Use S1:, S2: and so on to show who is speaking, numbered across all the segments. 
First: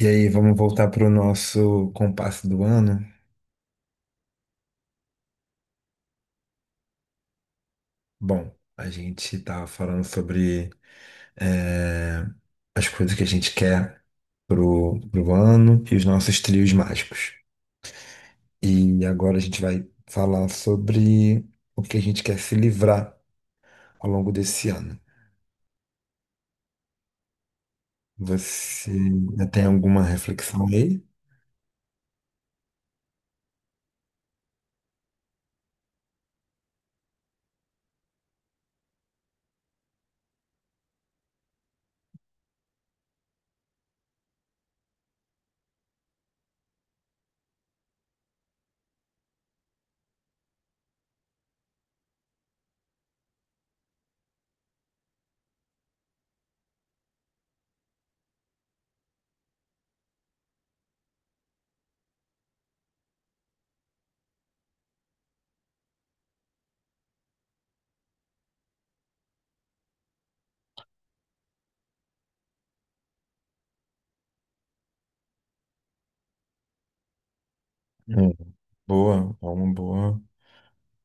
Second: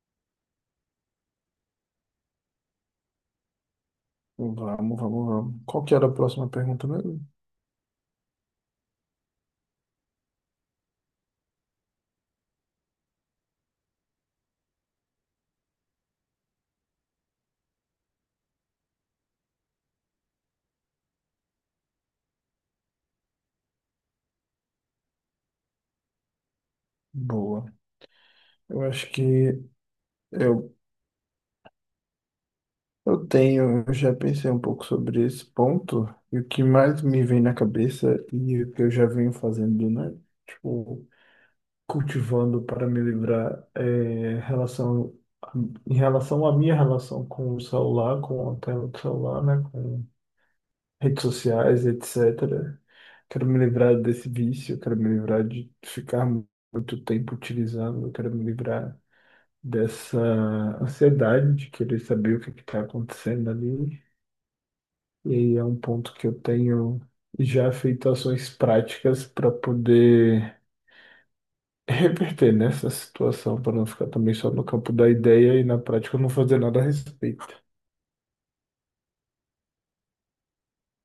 S1: E aí, vamos voltar para o nosso compasso do ano?
S2: Vamos. Qual que era a próxima pergunta mesmo?
S1: Bom, a gente estava falando sobre eh, as coisas que a gente quer pro ano e os nossos trios mágicos. E agora a gente vai falar sobre o que a gente quer se livrar ao longo desse ano.
S2: Boa. Eu
S1: Você
S2: acho
S1: ainda
S2: que
S1: tem alguma reflexão
S2: eu,
S1: aí?
S2: eu tenho, eu já pensei um pouco sobre esse ponto, e o que mais me vem na cabeça e o que eu já venho fazendo, né? Tipo, cultivando para me livrar relação, em relação à minha relação com o celular, com a tela do celular, né? Redes sociais, etc. Quero me livrar desse vício, quero me livrar de ficar muito tempo utilizando, quero me livrar dessa ansiedade de querer saber o que está acontecendo ali. E aí é um ponto que eu tenho já feito ações práticas para poder reverter nessa situação, para não ficar também só no campo da ideia e na prática não fazer nada a respeito.
S1: Hum, boa, é uma boa,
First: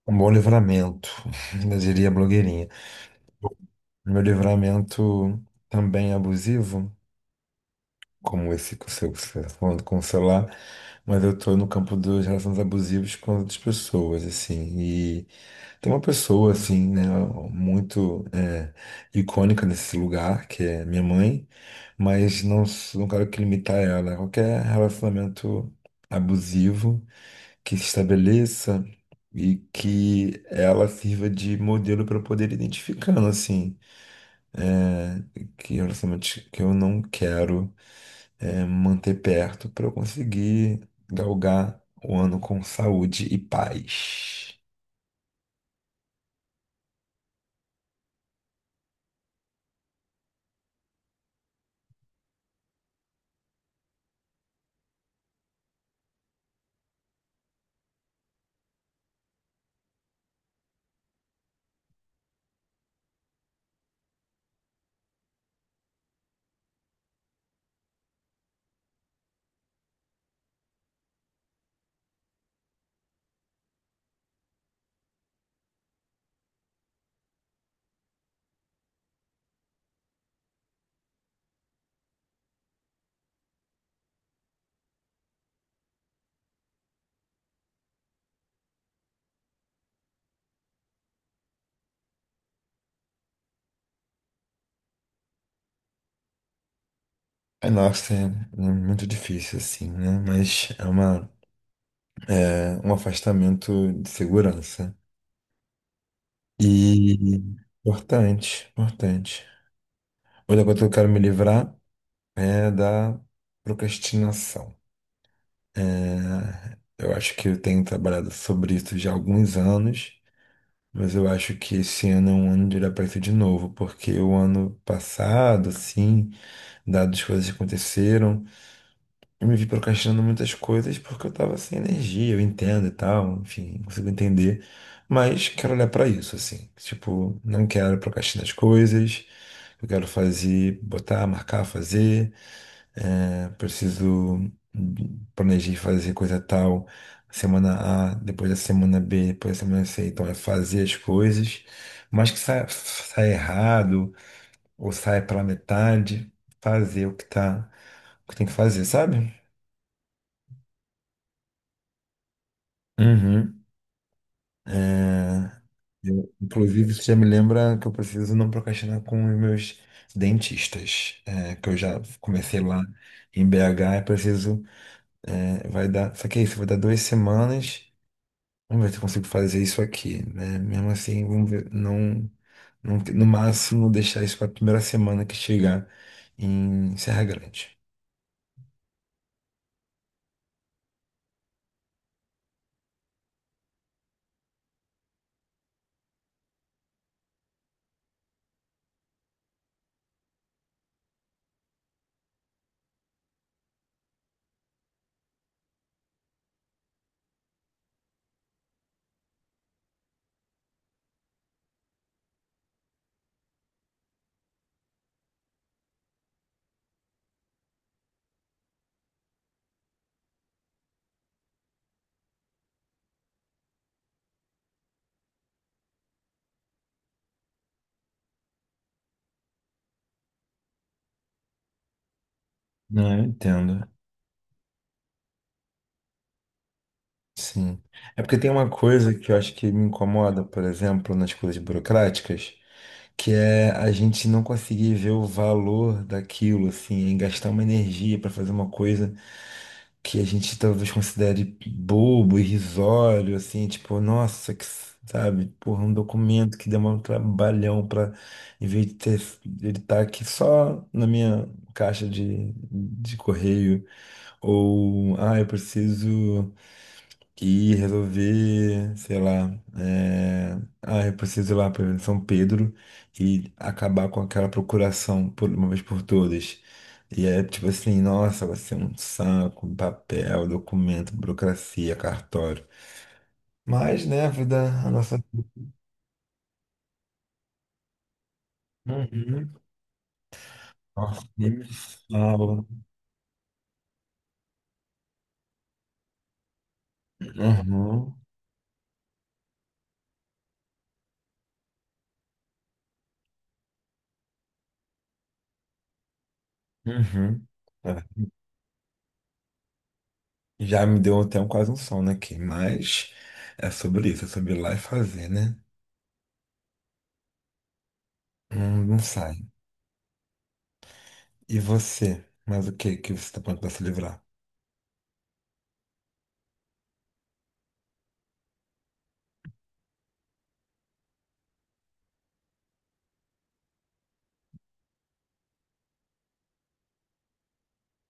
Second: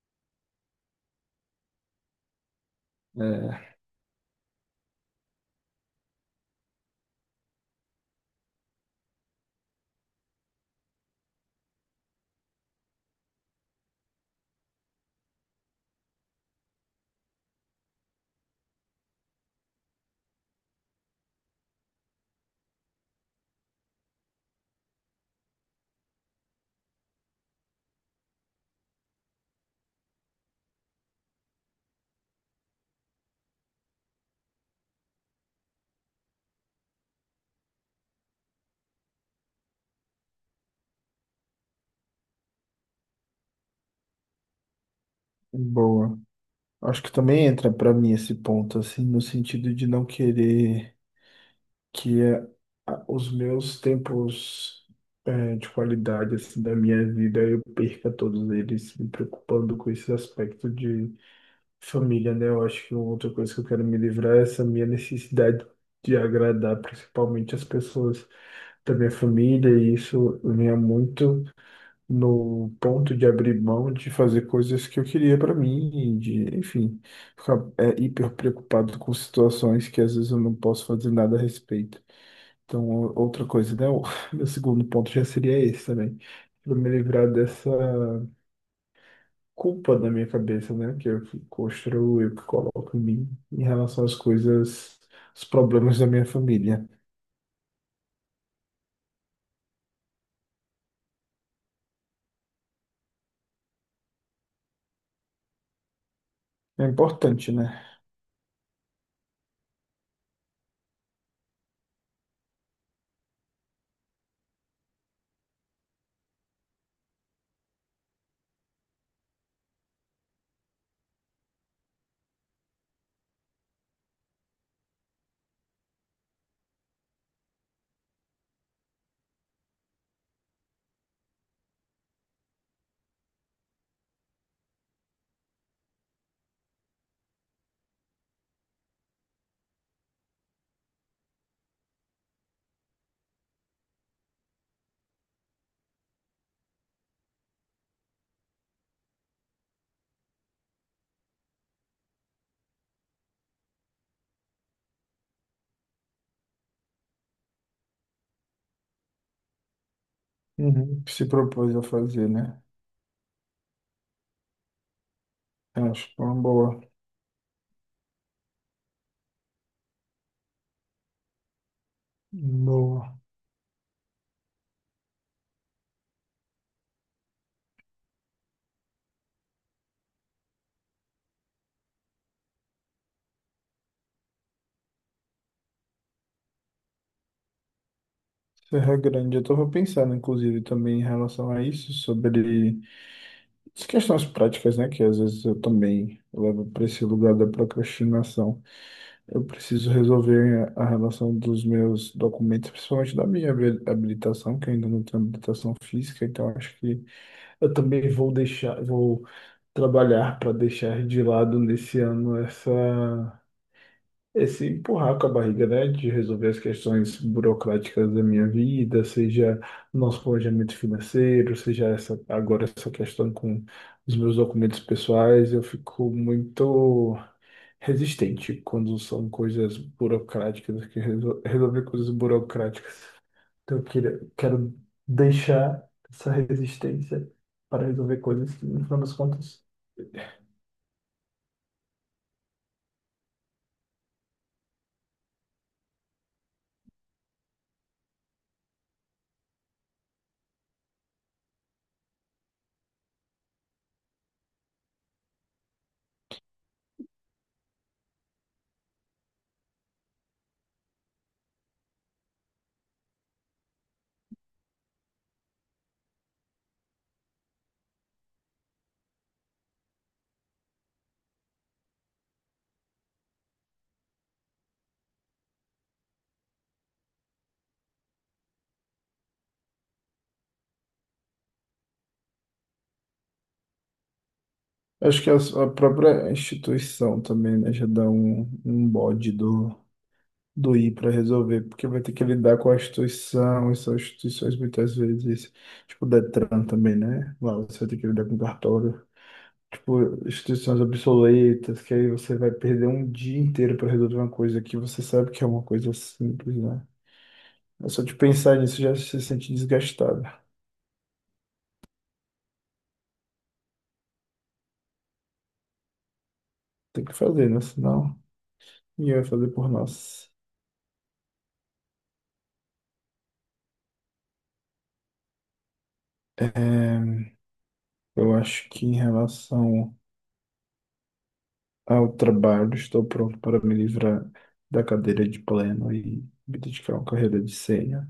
S1: um bom livramento, eu diria a blogueirinha.
S2: É,
S1: Meu livramento também abusivo, como esse que você está falando com o celular, mas eu estou no campo das relações abusivas com outras pessoas, assim. E tem uma pessoa, assim, né, muito icônica nesse lugar, que é minha mãe, mas não, não quero que limitar ela. Qualquer relacionamento abusivo que se estabeleça e que ela sirva de modelo para eu poder ir identificando, assim, que relacionamentos que eu não quero, manter perto para eu conseguir galgar o ano com saúde e paz.
S2: boa. Acho que também entra para mim esse ponto, assim, no sentido de não querer que é os meus tempos de qualidade assim, da minha vida, eu perca todos eles me preocupando com esse aspecto de família, né? Eu acho que outra coisa que eu quero me livrar é essa minha necessidade de agradar principalmente as pessoas da minha família, e isso vinha muito no ponto de abrir mão de fazer coisas que eu queria para mim, e de, enfim, ficar hiper preocupado com situações que às vezes eu não posso fazer nada a respeito. Então, outra coisa, né? O meu segundo ponto já seria esse também. Pra me livrar dessa culpa da minha cabeça, né? Que eu que construo, eu que coloco em mim em relação às coisas, os problemas da minha família.
S1: É, nossa, é muito difícil assim, né? Mas é uma, é um afastamento de segurança.
S2: É
S1: E
S2: importante, né?
S1: importante, importante. Outra coisa que eu quero me livrar é da procrastinação. É, eu acho que eu tenho trabalhado sobre isso já há alguns anos. Mas eu acho que esse ano é um ano de olhar para isso de novo, porque o ano passado, assim, dadas as coisas que aconteceram, eu me vi procrastinando muitas coisas porque eu tava sem energia, eu entendo e tal, enfim, consigo entender. Mas quero olhar para isso, assim. Tipo, não quero procrastinar as coisas, eu quero fazer, botar, marcar, fazer, preciso, planejei fazer coisa tal, semana A, depois da semana B, depois da semana C. Então é fazer as coisas, mas que sai errado ou sai pela metade, fazer o que tá, o que tem que fazer, sabe?
S2: Uhum. Se propôs a fazer, né?
S1: Uhum.
S2: Eu acho que é
S1: Eu,
S2: uma boa,
S1: inclusive, isso já me lembra que eu preciso não procrastinar com os meus dentistas, é, que eu já comecei lá
S2: boa.
S1: em BH. Eu preciso, é, vai dar, só que é isso, vai dar duas semanas. Vamos ver se eu consigo fazer isso aqui, né? Mesmo assim, vamos ver. Não, não, no máximo deixar isso para a primeira semana que chegar em Serra Grande.
S2: Serra Grande, eu tava pensando, inclusive, também em relação a isso, sobre as questões práticas, né? Que às vezes eu também levo para esse lugar da procrastinação. Eu preciso resolver a relação dos meus documentos, principalmente da minha habilitação, que eu ainda não tenho habilitação física, então acho que eu também vou deixar, vou trabalhar para deixar de lado nesse ano essa, esse empurrar com a barriga, né, de resolver as questões burocráticas da minha vida, seja nosso planejamento financeiro, seja essa, agora essa questão com os meus documentos pessoais, eu fico muito resistente quando são coisas burocráticas, que resolver coisas burocráticas.
S1: Não, eu
S2: Então eu
S1: entendo.
S2: queria, quero deixar essa resistência
S1: Sim.
S2: para resolver
S1: É porque tem
S2: coisas que,
S1: uma
S2: no final
S1: coisa
S2: das
S1: que eu acho
S2: contas,
S1: que me incomoda, por exemplo, nas coisas burocráticas, que é a gente não conseguir ver o valor daquilo, assim, em gastar uma energia para fazer uma coisa que a gente talvez considere bobo, irrisório, assim, tipo, nossa, que, sabe, porra, um documento que demora um trabalhão pra, em vez de ter, ele tá aqui só na minha caixa de correio, ou, ah, eu preciso. E resolver, sei lá, é... ah, eu preciso ir lá para São Pedro e acabar com aquela procuração por uma vez por todas. E é tipo assim, nossa, vai ser um saco, um papel, documento, burocracia, cartório. Mas, né, a vida, a nossa.
S2: acho que a, a própria instituição também, né, já dá um, um bode
S1: Uhum.
S2: do, do ir para
S1: Nossa, nem
S2: resolver,
S1: me
S2: porque vai ter que lidar
S1: fala.
S2: com a instituição, e são instituições muitas vezes, tipo o Detran também, né? Lá você vai ter que
S1: Uhum.
S2: lidar com cartório. Tipo, instituições obsoletas, que aí você vai perder um dia inteiro para resolver uma coisa que você sabe que é uma coisa simples, né?
S1: Uhum.
S2: É
S1: É.
S2: só de pensar nisso já se sente desgastado.
S1: Já me deu até um, quase um sono aqui, mas é sobre isso, é sobre ir lá e fazer, né?
S2: Tem que fazer, né? Senão
S1: Não, não
S2: ninguém vai
S1: sai.
S2: fazer por nós.
S1: E você? Mas o que que você tá pronto pra se livrar?
S2: Eu acho que em relação ao trabalho, estou pronto para me livrar da cadeira de pleno e me dedicar a uma carreira de sênior.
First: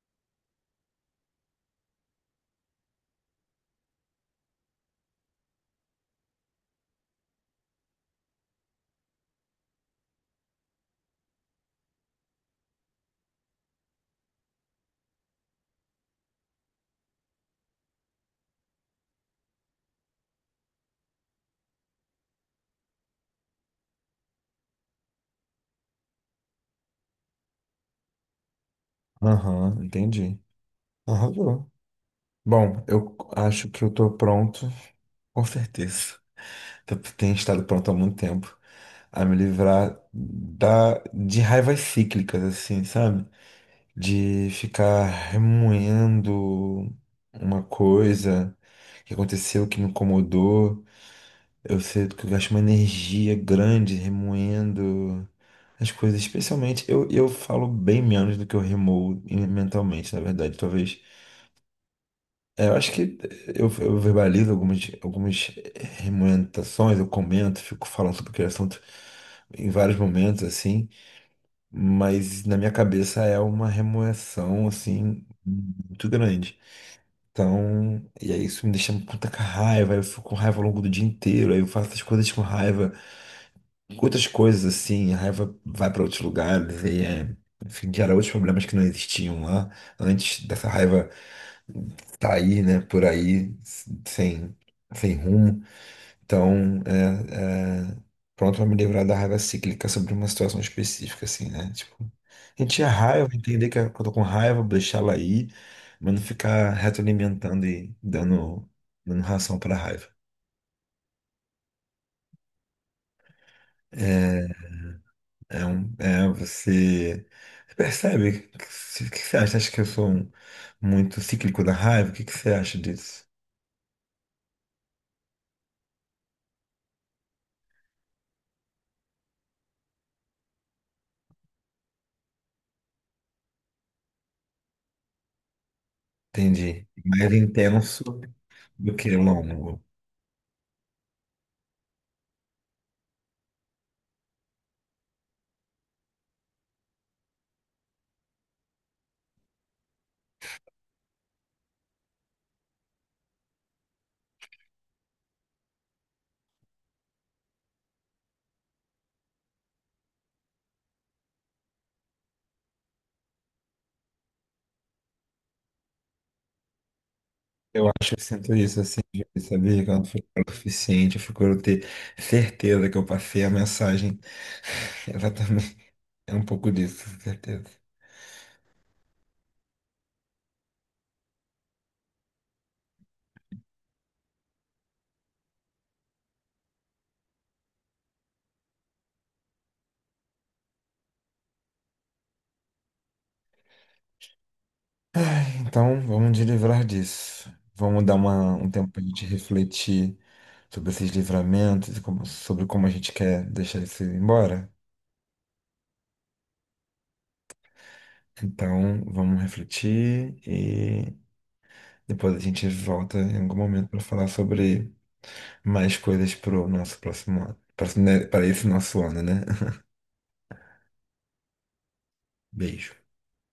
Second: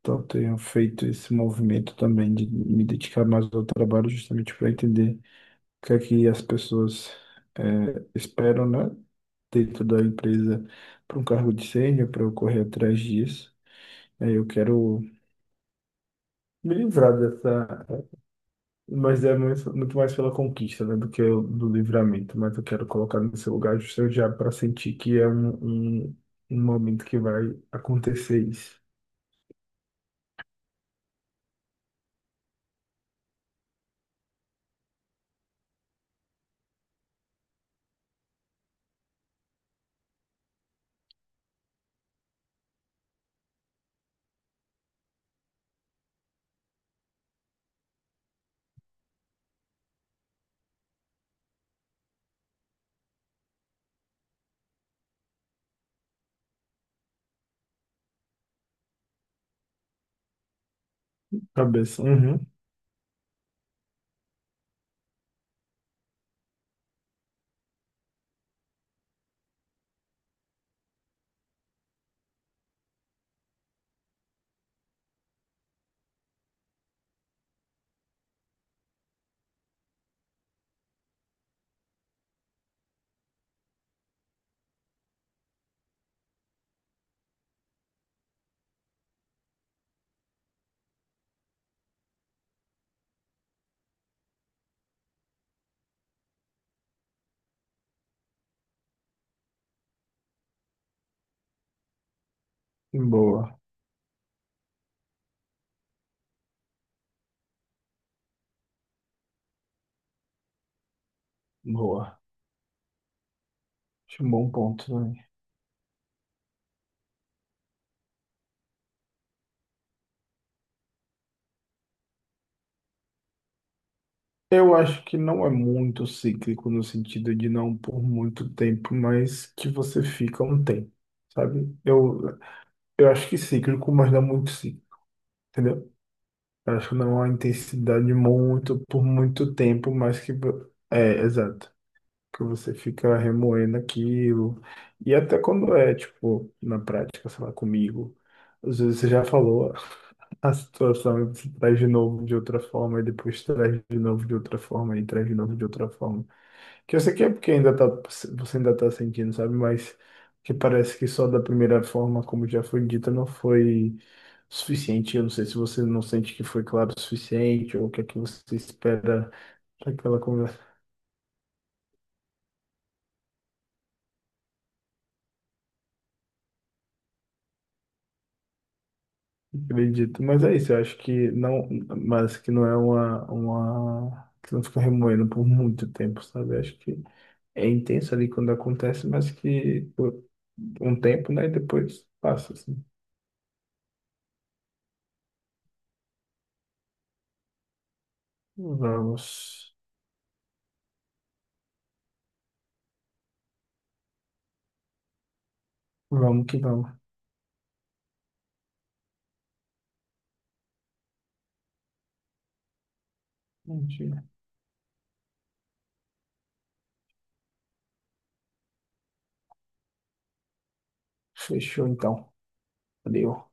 S2: Então, tenho feito esse movimento também de me dedicar mais ao trabalho justamente para entender o que é que as pessoas esperam, né, dentro da empresa para um cargo de sênior, para eu correr atrás disso. Eu quero me livrar dessa, mas é muito, muito mais pela conquista, né, do que do livramento, mas eu quero colocar no seu lugar justamente já para sentir que é um, um, um momento que vai acontecer isso.
S1: Aham, entendi. Arrasou. Bom, eu acho que eu tô pronto, com certeza. Eu tenho estado pronto há muito tempo a me livrar da, de raivas cíclicas, assim, sabe? De ficar remoendo uma coisa que aconteceu, que me incomodou. Eu sinto que eu gasto uma energia grande remoendo as coisas, especialmente eu falo bem menos do que eu remoo mentalmente, na verdade. Talvez.
S2: Cabeça, uhum.
S1: Eu acho que eu verbalizo algumas remoentações, eu comento, fico falando sobre aquele assunto em vários momentos, assim, mas na minha cabeça é uma remoção, assim, muito grande. Então, e aí isso me deixa com tanta raiva, eu fico com raiva ao longo do dia inteiro, aí eu faço as coisas com raiva. Outras coisas assim, a raiva vai para outros lugares e é, enfim, gera outros problemas que não existiam lá antes dessa raiva sair, né, por aí sem sem rumo. Então, pronto para me livrar da raiva cíclica sobre uma situação específica assim, né? Tipo, a gente é raiva,
S2: Boa,
S1: entender que eu tô com raiva, deixar ela aí, mas não ficar retroalimentando e dando ração para raiva.
S2: boa. Acho um
S1: É.
S2: bom ponto, né?
S1: É um, é, você percebe? O que, você, o que você acha? Acha que eu sou um- muito cíclico da raiva? O que, que você acha disso?
S2: Eu acho que não é muito cíclico no sentido de não por muito tempo, mas que você fica um tempo, sabe? Eu acho que cíclico, mas não muito cíclico, entendeu? Eu
S1: Entendi.
S2: acho que não é
S1: Mais
S2: uma
S1: intenso
S2: intensidade muito
S1: do
S2: por
S1: que
S2: muito
S1: longo.
S2: tempo, mas que é, exato, que você fica remoendo aquilo. E até quando é, tipo, na prática, sei lá, comigo, às vezes você já falou a situação e você traz de novo de outra forma, e depois traz de novo de outra forma, e traz de novo de outra forma. Que eu sei que é porque ainda tá, você ainda tá sentindo, sabe? Mas que parece que só da primeira forma, como já foi dita, não foi suficiente. Eu não sei se você não sente que foi claro o suficiente ou
S1: Eu
S2: o que é
S1: acho que
S2: que
S1: eu
S2: você
S1: sinto isso, assim, de
S2: espera
S1: saber que eu não
S2: daquela
S1: fui claro o
S2: conversa.
S1: suficiente, eu procuro ter certeza que eu passei a mensagem. Exatamente. É um pouco disso, com certeza.
S2: Acredito. Mas é isso, eu acho que não, mas que não é uma, que não fica remoendo por muito tempo, sabe? Eu acho que é intenso ali quando acontece, mas que por um tempo, né? E depois passa, assim.
S1: Então, vamos nos livrar disso. Vamos dar uma, um tempo para a gente
S2: Vamos,
S1: refletir sobre esses livramentos e como- sobre como a gente quer deixar isso ir embora.
S2: vamos que vamos.
S1: Então, vamos refletir e depois a gente volta em algum momento para
S2: Entendi.
S1: falar sobre mais coisas para o nosso próximo ano. Para esse nosso ano, né?
S2: Fechou então.
S1: Beijo.
S2: Valeu.